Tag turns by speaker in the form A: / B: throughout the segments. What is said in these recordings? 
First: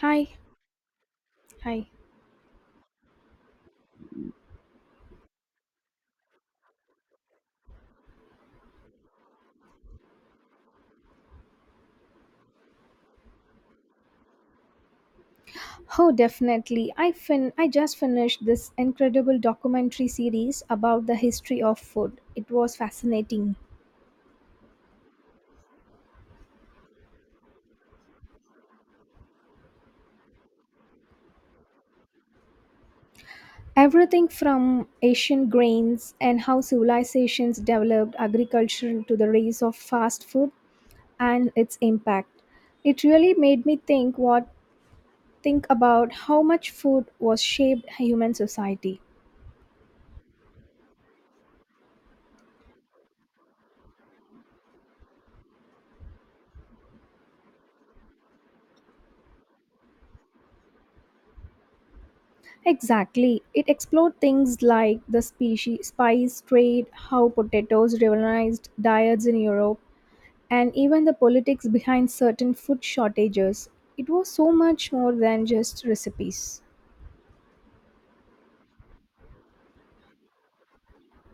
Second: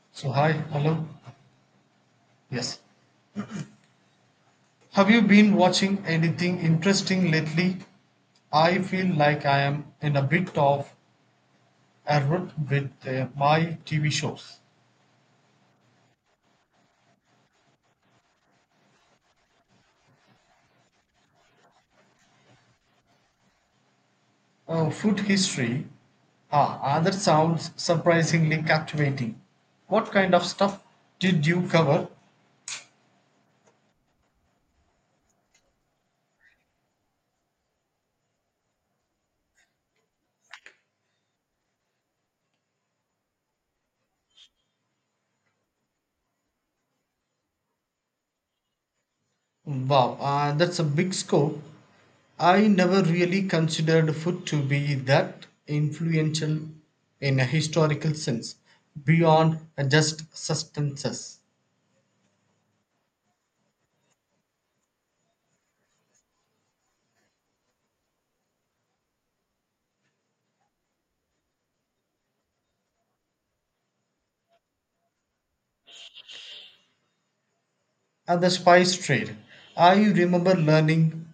A: Hi,
B: So hi, hello.
A: hi.
B: Yes. Have you been watching anything interesting lately? I feel like I am in a bit of a rut with my TV shows.
A: Oh, definitely. I just finished this incredible documentary series about the history of food. It was fascinating.
B: Oh, food history. Ah, that sounds surprisingly captivating. What kind of stuff did you cover?
A: Everything from ancient grains and how civilizations developed agriculture to the rise of fast food and its impact. It really made me think about how much food was shaped human society.
B: Wow, that's a big scope. I never really considered food to be that influential in a historical sense, beyond just substances.
A: Exactly. It explored things like the spice trade, how potatoes revolutionized diets in Europe, and even the politics behind certain food shortages. It was so much more than just recipes.
B: And the spice trade, I remember learning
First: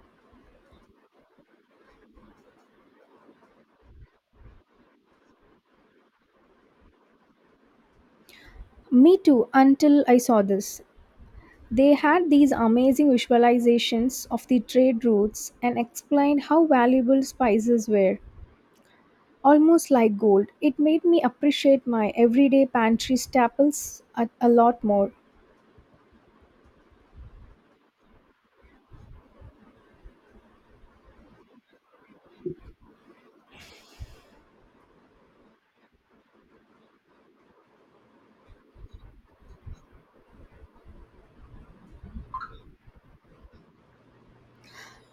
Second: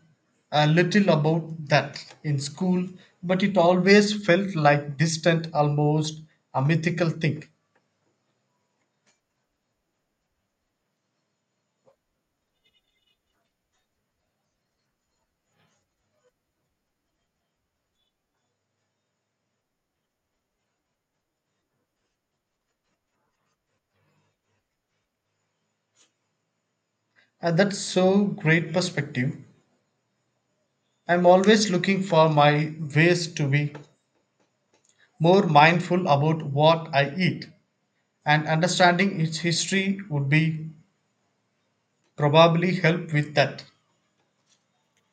B: a little about that in school, but it always felt like distant, almost a mythical thing.
A: Me too, until I saw this. They had these amazing visualizations of the trade routes and explained how valuable spices were, almost like gold. It made me appreciate my everyday pantry staples a lot more.
B: And that's so great perspective. I'm always looking for my ways to be more mindful about what I eat, and understanding its history would be probably help with that.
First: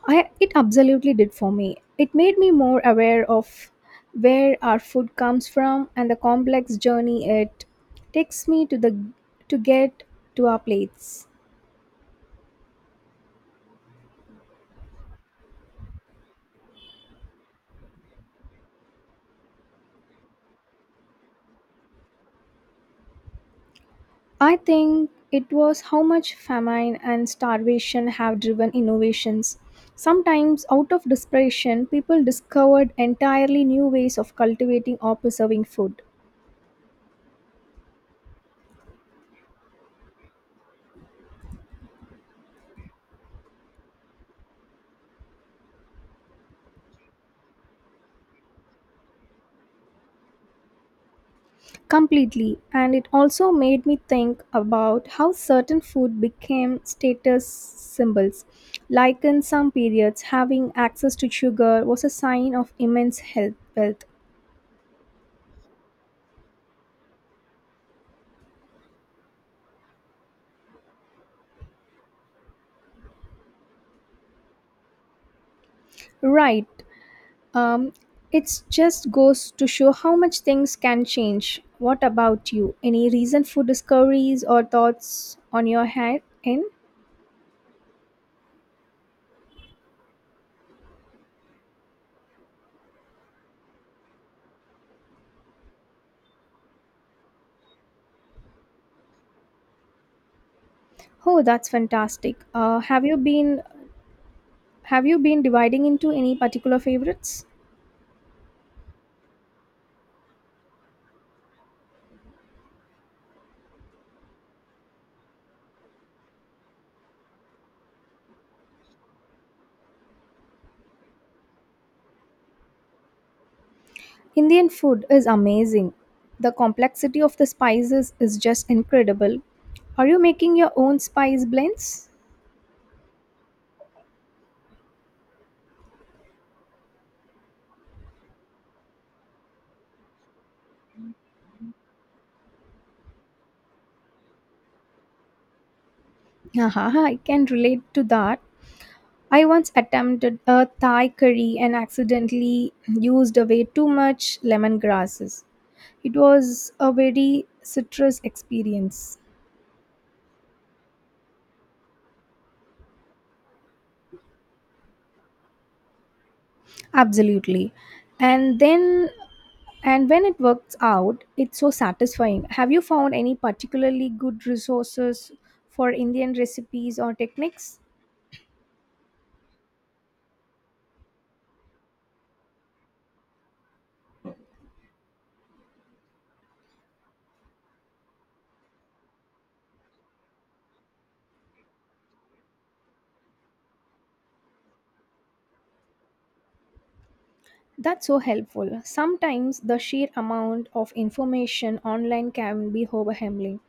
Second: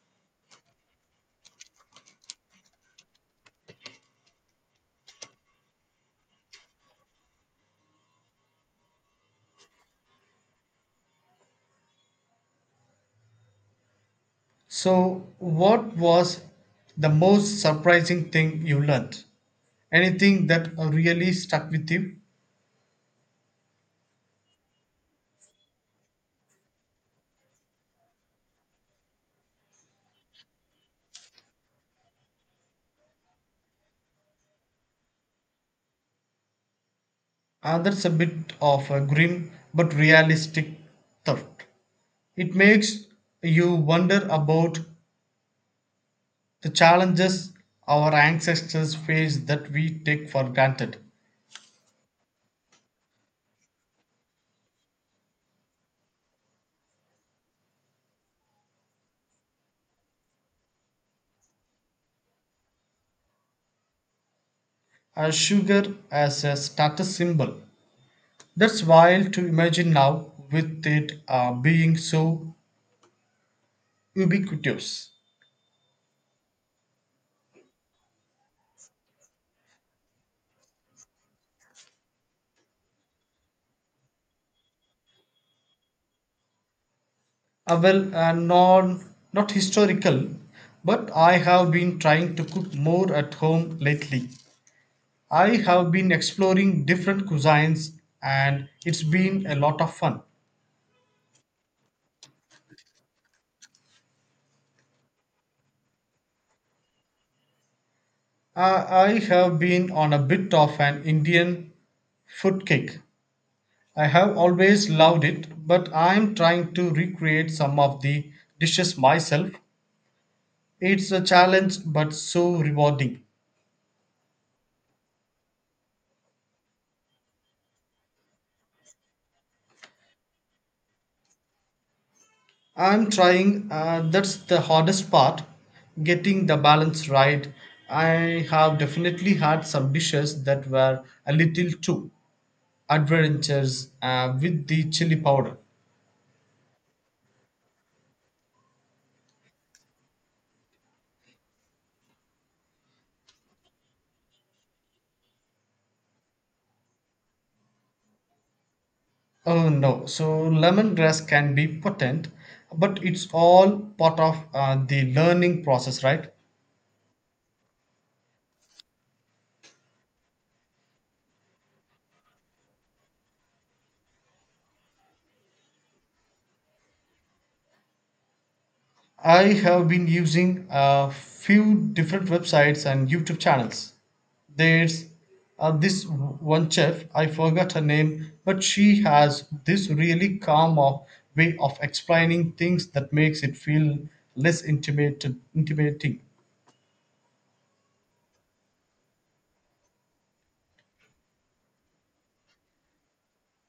A: I it absolutely did for me. It made me more aware of where our food comes from and the complex journey it takes me to the to get to our plates.
B: So what was the most surprising thing you learned, anything that really stuck with you?
A: I think it was how much famine and starvation have driven innovations. Sometimes out of desperation people discovered entirely new ways of cultivating or preserving food.
B: That's a bit of a grim but realistic thought. It makes you wonder about the challenges our ancestors faced that we take for granted.
A: Completely, and it also made me think about how certain food became status symbols. Like in some periods, having access to sugar was a sign of immense health wealth.
B: Sugar as a status symbol. That's wild to imagine now, with it being so ubiquitous.
A: Right. Um, it just goes to show how much things can change. What about you? Any recent food discoveries or thoughts on your head end?
B: Uh, well, uh, non, Not historical, but I have been trying to cook more at home lately. I have been exploring different cuisines, and it's been a lot of fun.
A: Oh, that's fantastic. Have you been dividing into any particular favorites?
B: I have been on a bit of an Indian food kick. I have always loved it, but I'm trying to recreate some of the dishes myself. It's a challenge, but so rewarding.
A: Indian food is amazing. The complexity of the spices is just incredible. Are you making your own spice blends?
B: I'm trying, that's the hardest part, getting the balance right. I have definitely had some dishes that were a little too adventurous with the chili powder.
A: Haha, I can relate to that. I once attempted a Thai curry and accidentally used away too much lemongrasses. It was a very citrus experience.
B: Oh no, so lemongrass can be potent, but it's all part of the learning process, right?
A: Absolutely. And then And when it works out, it's so satisfying. Have you found any particularly good resources for Indian recipes or techniques?
B: I have been using a few different websites and YouTube channels. There's This one chef, I forgot her name, but she has this really calm of, way of explaining things that makes it feel intimidating.
A: That's so helpful. Sometimes the sheer amount of information online can be overwhelming.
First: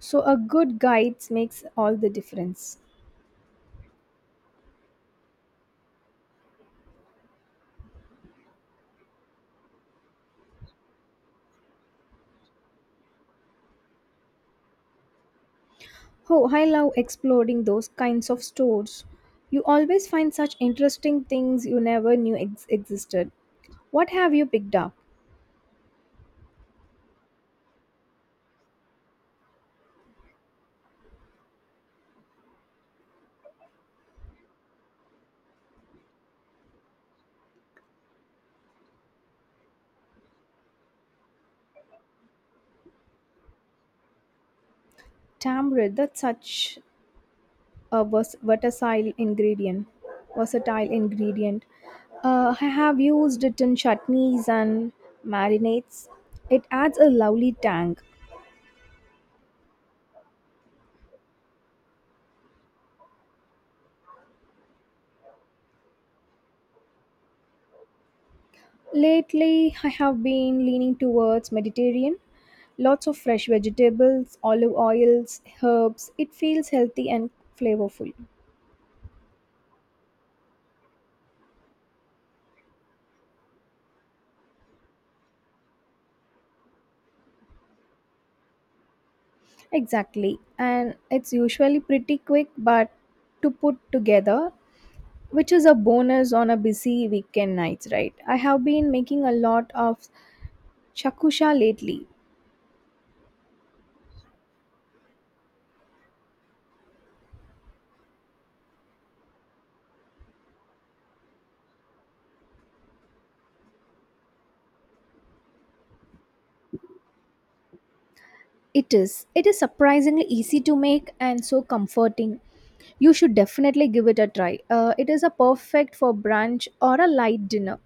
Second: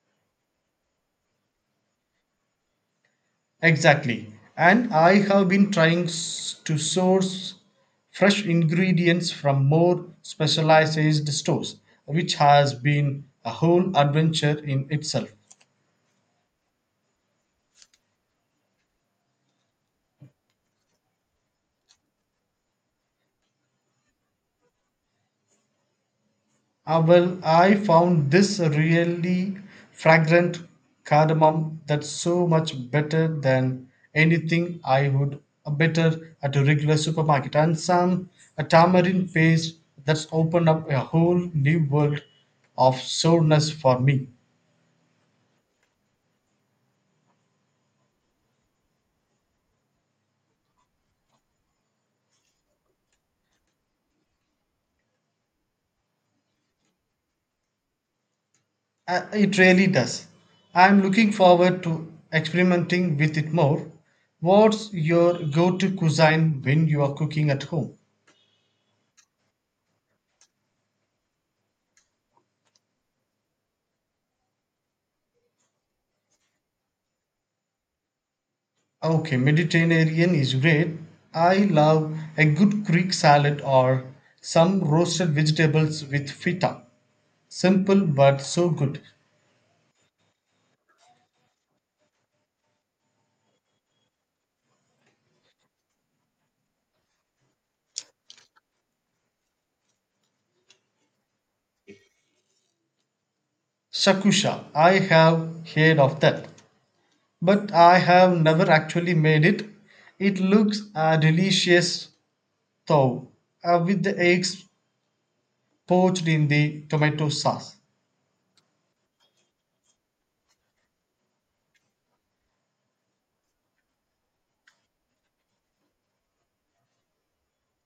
A: So a good guide makes all the difference.
B: Exactly. And I have been trying to source fresh ingredients from more specialized stores, which has been a whole adventure in itself.
A: Oh, I love exploring those kinds of stores. You always find such interesting things you never knew existed. What have you picked up?
B: I found this really fragrant cardamom that's so much better than anything I would better at a regular supermarket. And some a tamarind paste that's opened up a whole new world of sourness for me.
A: Tamarind, that's such a versatile ingredient. Versatile ingredient. I have used it in chutneys and marinades. It adds a lovely tang.
B: It really does. I'm looking forward to experimenting with it more. What's your go-to cuisine when you are cooking at home?
A: Lately, I have been leaning towards Mediterranean. Lots of fresh vegetables, olive oils, herbs. It feels healthy and flavorful.
B: Okay, Mediterranean is great. I love a good Greek salad or some roasted vegetables with feta. Simple but so good.
A: Exactly. And it's usually pretty quick, but to put together, which is a bonus on a busy weekend nights, right? I have been making a lot of shakusha lately.
B: Shakusha, I have heard of that, but I have never actually made it. It looks delicious though, with the eggs poached in the tomato sauce.
A: It is. It is surprisingly easy to make and so comforting. You should definitely give it a try. It is a perfect for brunch or a light dinner.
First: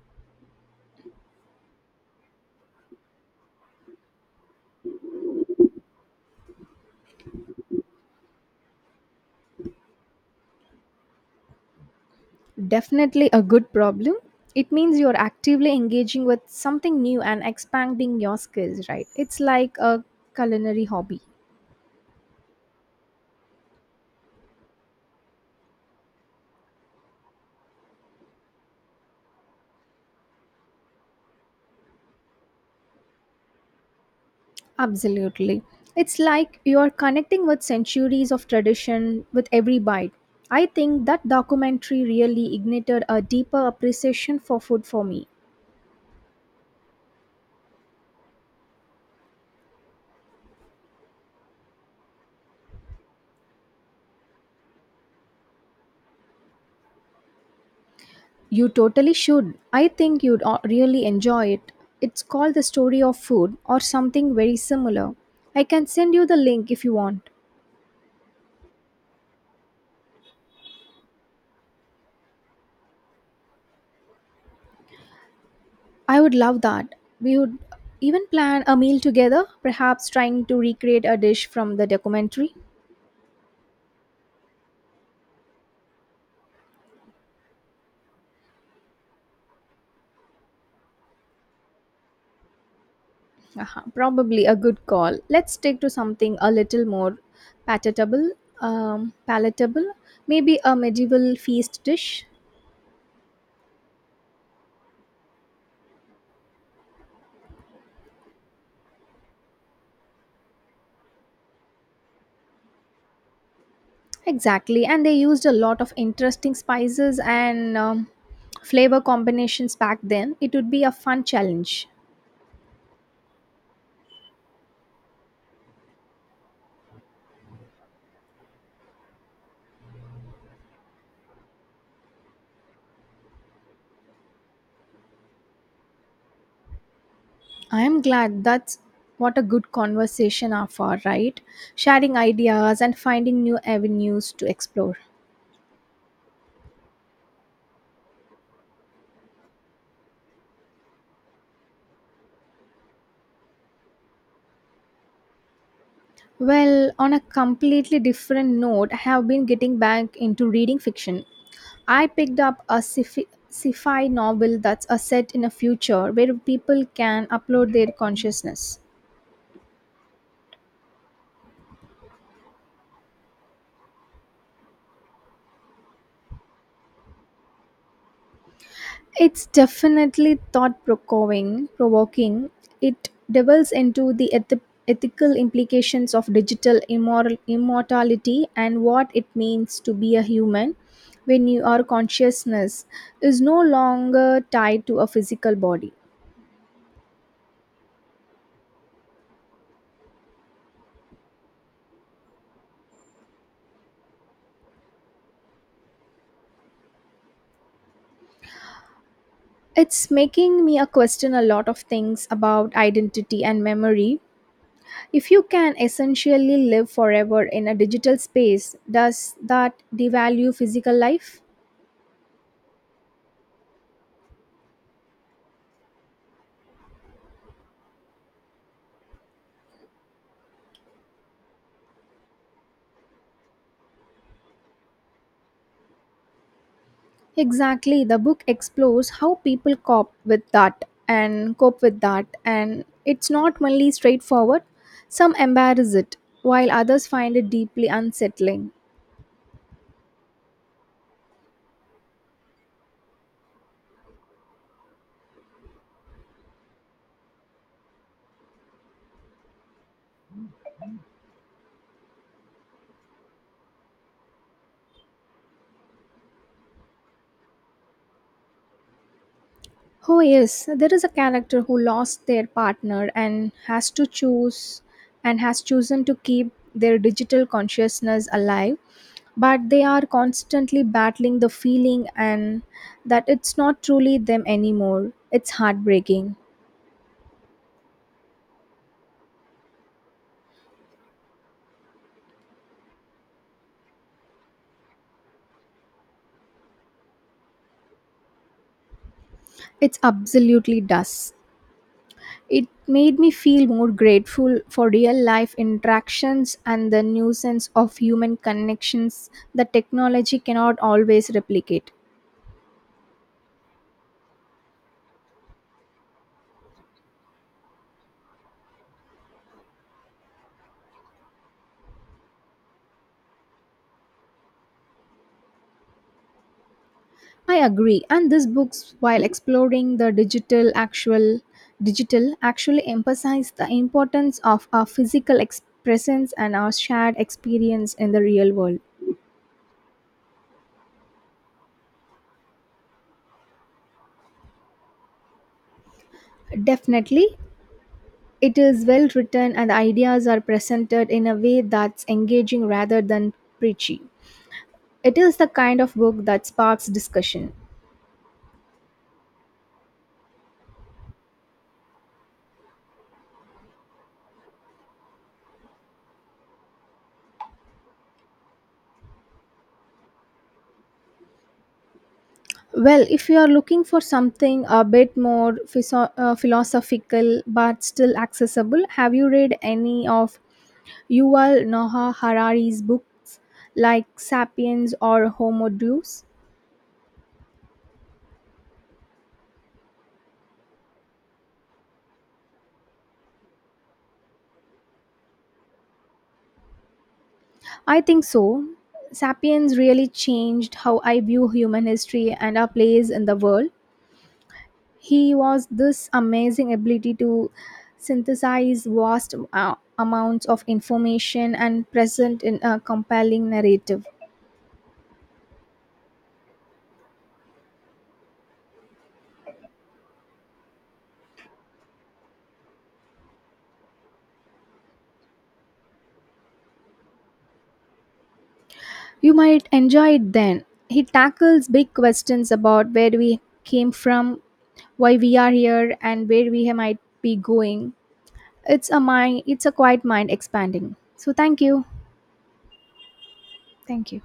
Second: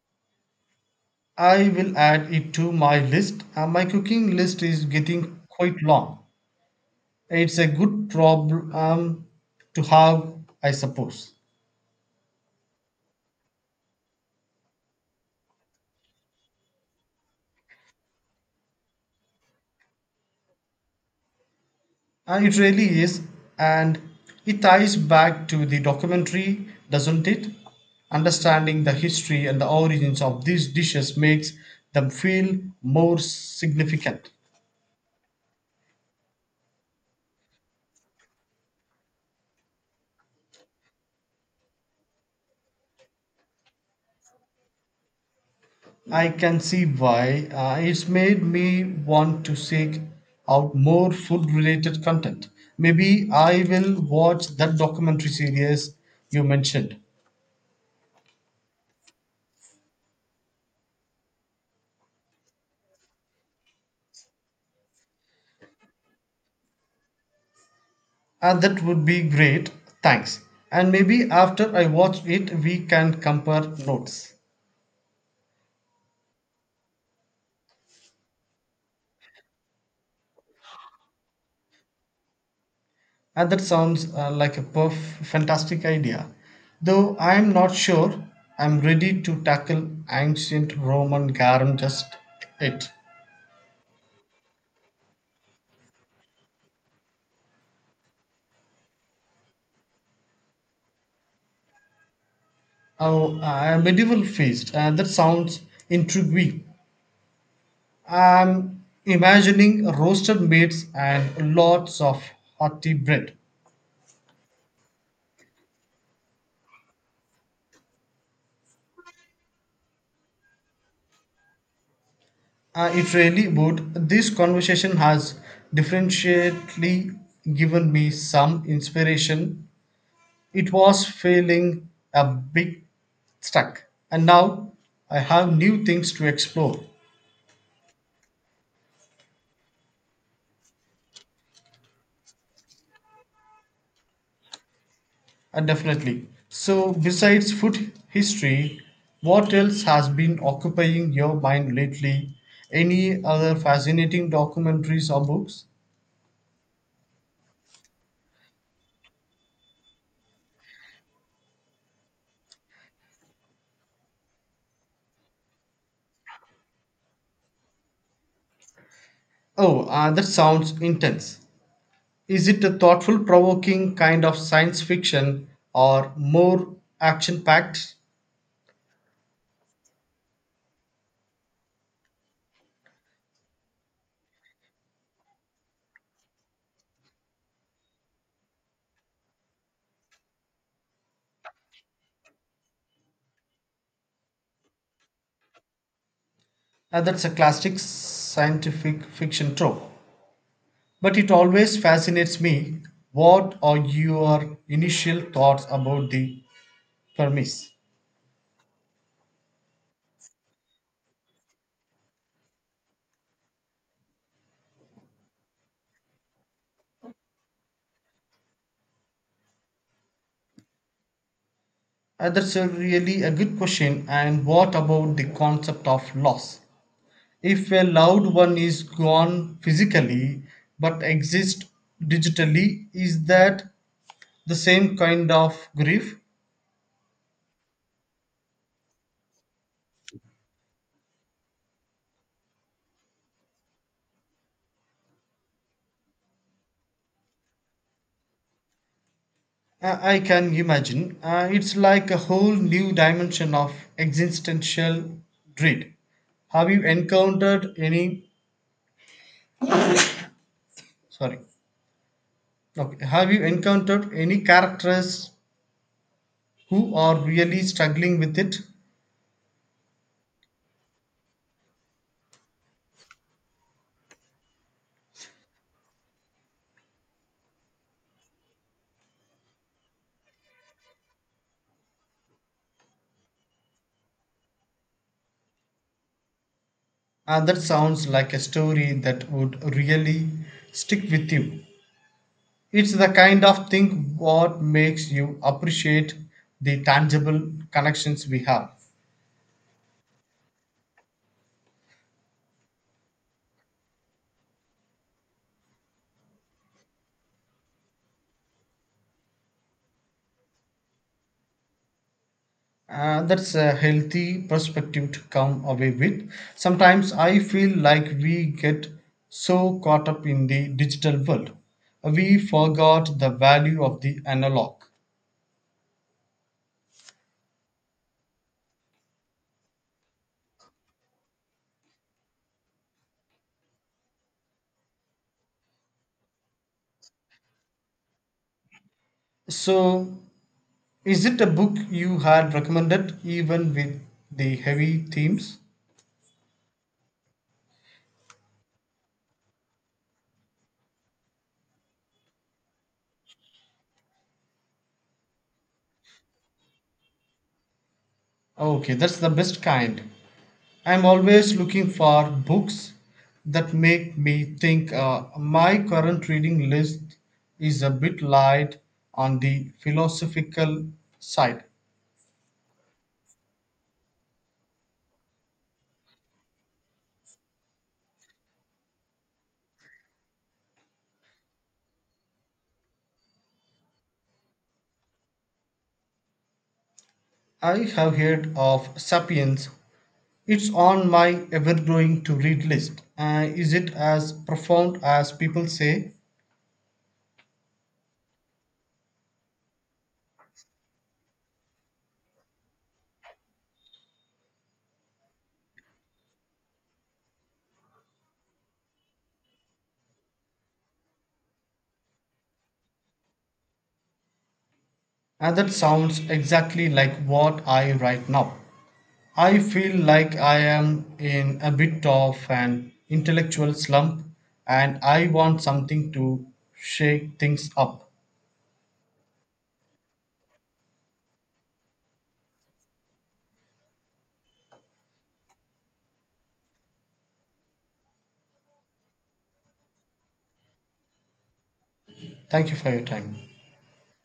B: I will add it to my list. My cooking list is getting quite long. It's a good problem to have, I suppose.
A: Definitely a good problem. It means you're actively engaging with something new and expanding your skills, right? It's like a culinary hobby.
B: And it really is, and it ties back to the documentary, doesn't it? Understanding the history and the origins of these dishes makes them feel more significant.
A: Absolutely. It's like you are connecting with centuries of tradition with every bite. I think that documentary really ignited a deeper appreciation for food for me.
B: I can see why, it's made me want to seek out more food related content. Maybe I will watch that documentary series you mentioned.
A: You totally should. I think you'd really enjoy it. It's called The Story of Food or something very similar. I can send you the link if you want.
B: That would be great, thanks. And maybe after I watch it, we can compare notes.
A: I would love that. We would even plan a meal together, perhaps trying to recreate a dish from the documentary.
B: And that sounds like a fantastic idea. Though I'm not sure I'm ready to tackle ancient Roman garum just it.
A: Uh-huh, probably a good call. Let's stick to something a little more palatable. Um, palatable, maybe a medieval feast dish.
B: Oh, ah, a medieval feast. That sounds intriguing. I'm imagining roasted meats and lots of hearty bread.
A: Exactly, and they used a lot of interesting spices and flavor combinations back then. It would be a fun challenge.
B: It really would. This conversation has differentially given me some inspiration. It was feeling a bit stuck, and now I have new things to explore.
A: I am glad. That's what a good conversation are for, right? Sharing ideas and finding new avenues to explore.
B: Definitely. So, besides food history, what else has been occupying your mind lately? Any other fascinating documentaries or books?
A: Well, on a completely different note, I have been getting back into reading fiction. I picked up a sci-fi novel that's a set in a future where people can upload their consciousness.
B: Oh, that sounds intense. Is it a thoughtful, provoking kind of science fiction or more action packed?
A: It's definitely thought Provoking. It delves into the ethical implications of digital immortality and what it means to be a human when your consciousness is no longer tied to a physical body.
B: That's a classic scientific fiction trope. But it always fascinates me. What are your initial thoughts about the premise?
A: It's making me a question a lot of things about identity and memory. If you can essentially live forever in a digital space, does that devalue physical life?
B: That's a really a good question. And what about the concept of loss? If a loved one is gone physically but exists digitally, is that the same kind of grief?
A: Exactly. The book explores how people cope with that and it's not only straightforward. Some embarrass it, while others find it deeply unsettling.
B: I can imagine. It's like a whole new dimension of existential dread. Have you encountered any? Sorry. Okay. Have you encountered any characters who are really struggling with it?
A: Oh yes, there is a character who lost their partner and has chosen to keep their digital consciousness alive, but they are constantly battling the feeling and that it's not truly them anymore. It's heartbreaking.
B: That sounds like a story that would really stick with you. It's the kind of thing what makes you appreciate the tangible connections we have.
A: It's absolutely does. It made me feel more grateful for real life interactions and the nuisance of human connections that technology cannot always replicate.
B: That's a healthy perspective to come away with. Sometimes I feel like we get so caught up in the digital world, we forgot the value of the analog.
A: I agree. And this books, while exploring the digital, actually emphasize the importance of our physical presence and our shared experience in the real world.
B: So, is it a book you had recommended even with the heavy themes?
A: Definitely, it is well written and the ideas are presented in a way that's engaging rather than preachy. It is the kind of book that sparks discussion.
B: Okay, that's the best kind. I'm always looking for books that make me think. My current reading list is a bit light on the philosophical side.
A: Well, if you are looking for something a bit more philosophical but still accessible, have you read any of Yuval Noah Harari's books like Sapiens or Homo Deus?
B: I have heard of Sapiens. It's on my ever growing to read list. Is it as profound as people say?
A: I think so. Sapiens really changed how I view human history and our place in the world. He was this amazing ability to synthesize vast amounts of information and present in a compelling narrative.
B: And that sounds exactly like what I write now. I feel like I am in a bit of an intellectual slump, and I want something to shake things up.
A: You might enjoy it then. He tackles big questions about where we came from, why we are here, and where we might be going. It's a quiet mind expanding. So thank you.
B: Thank you for your time.
A: Thank you.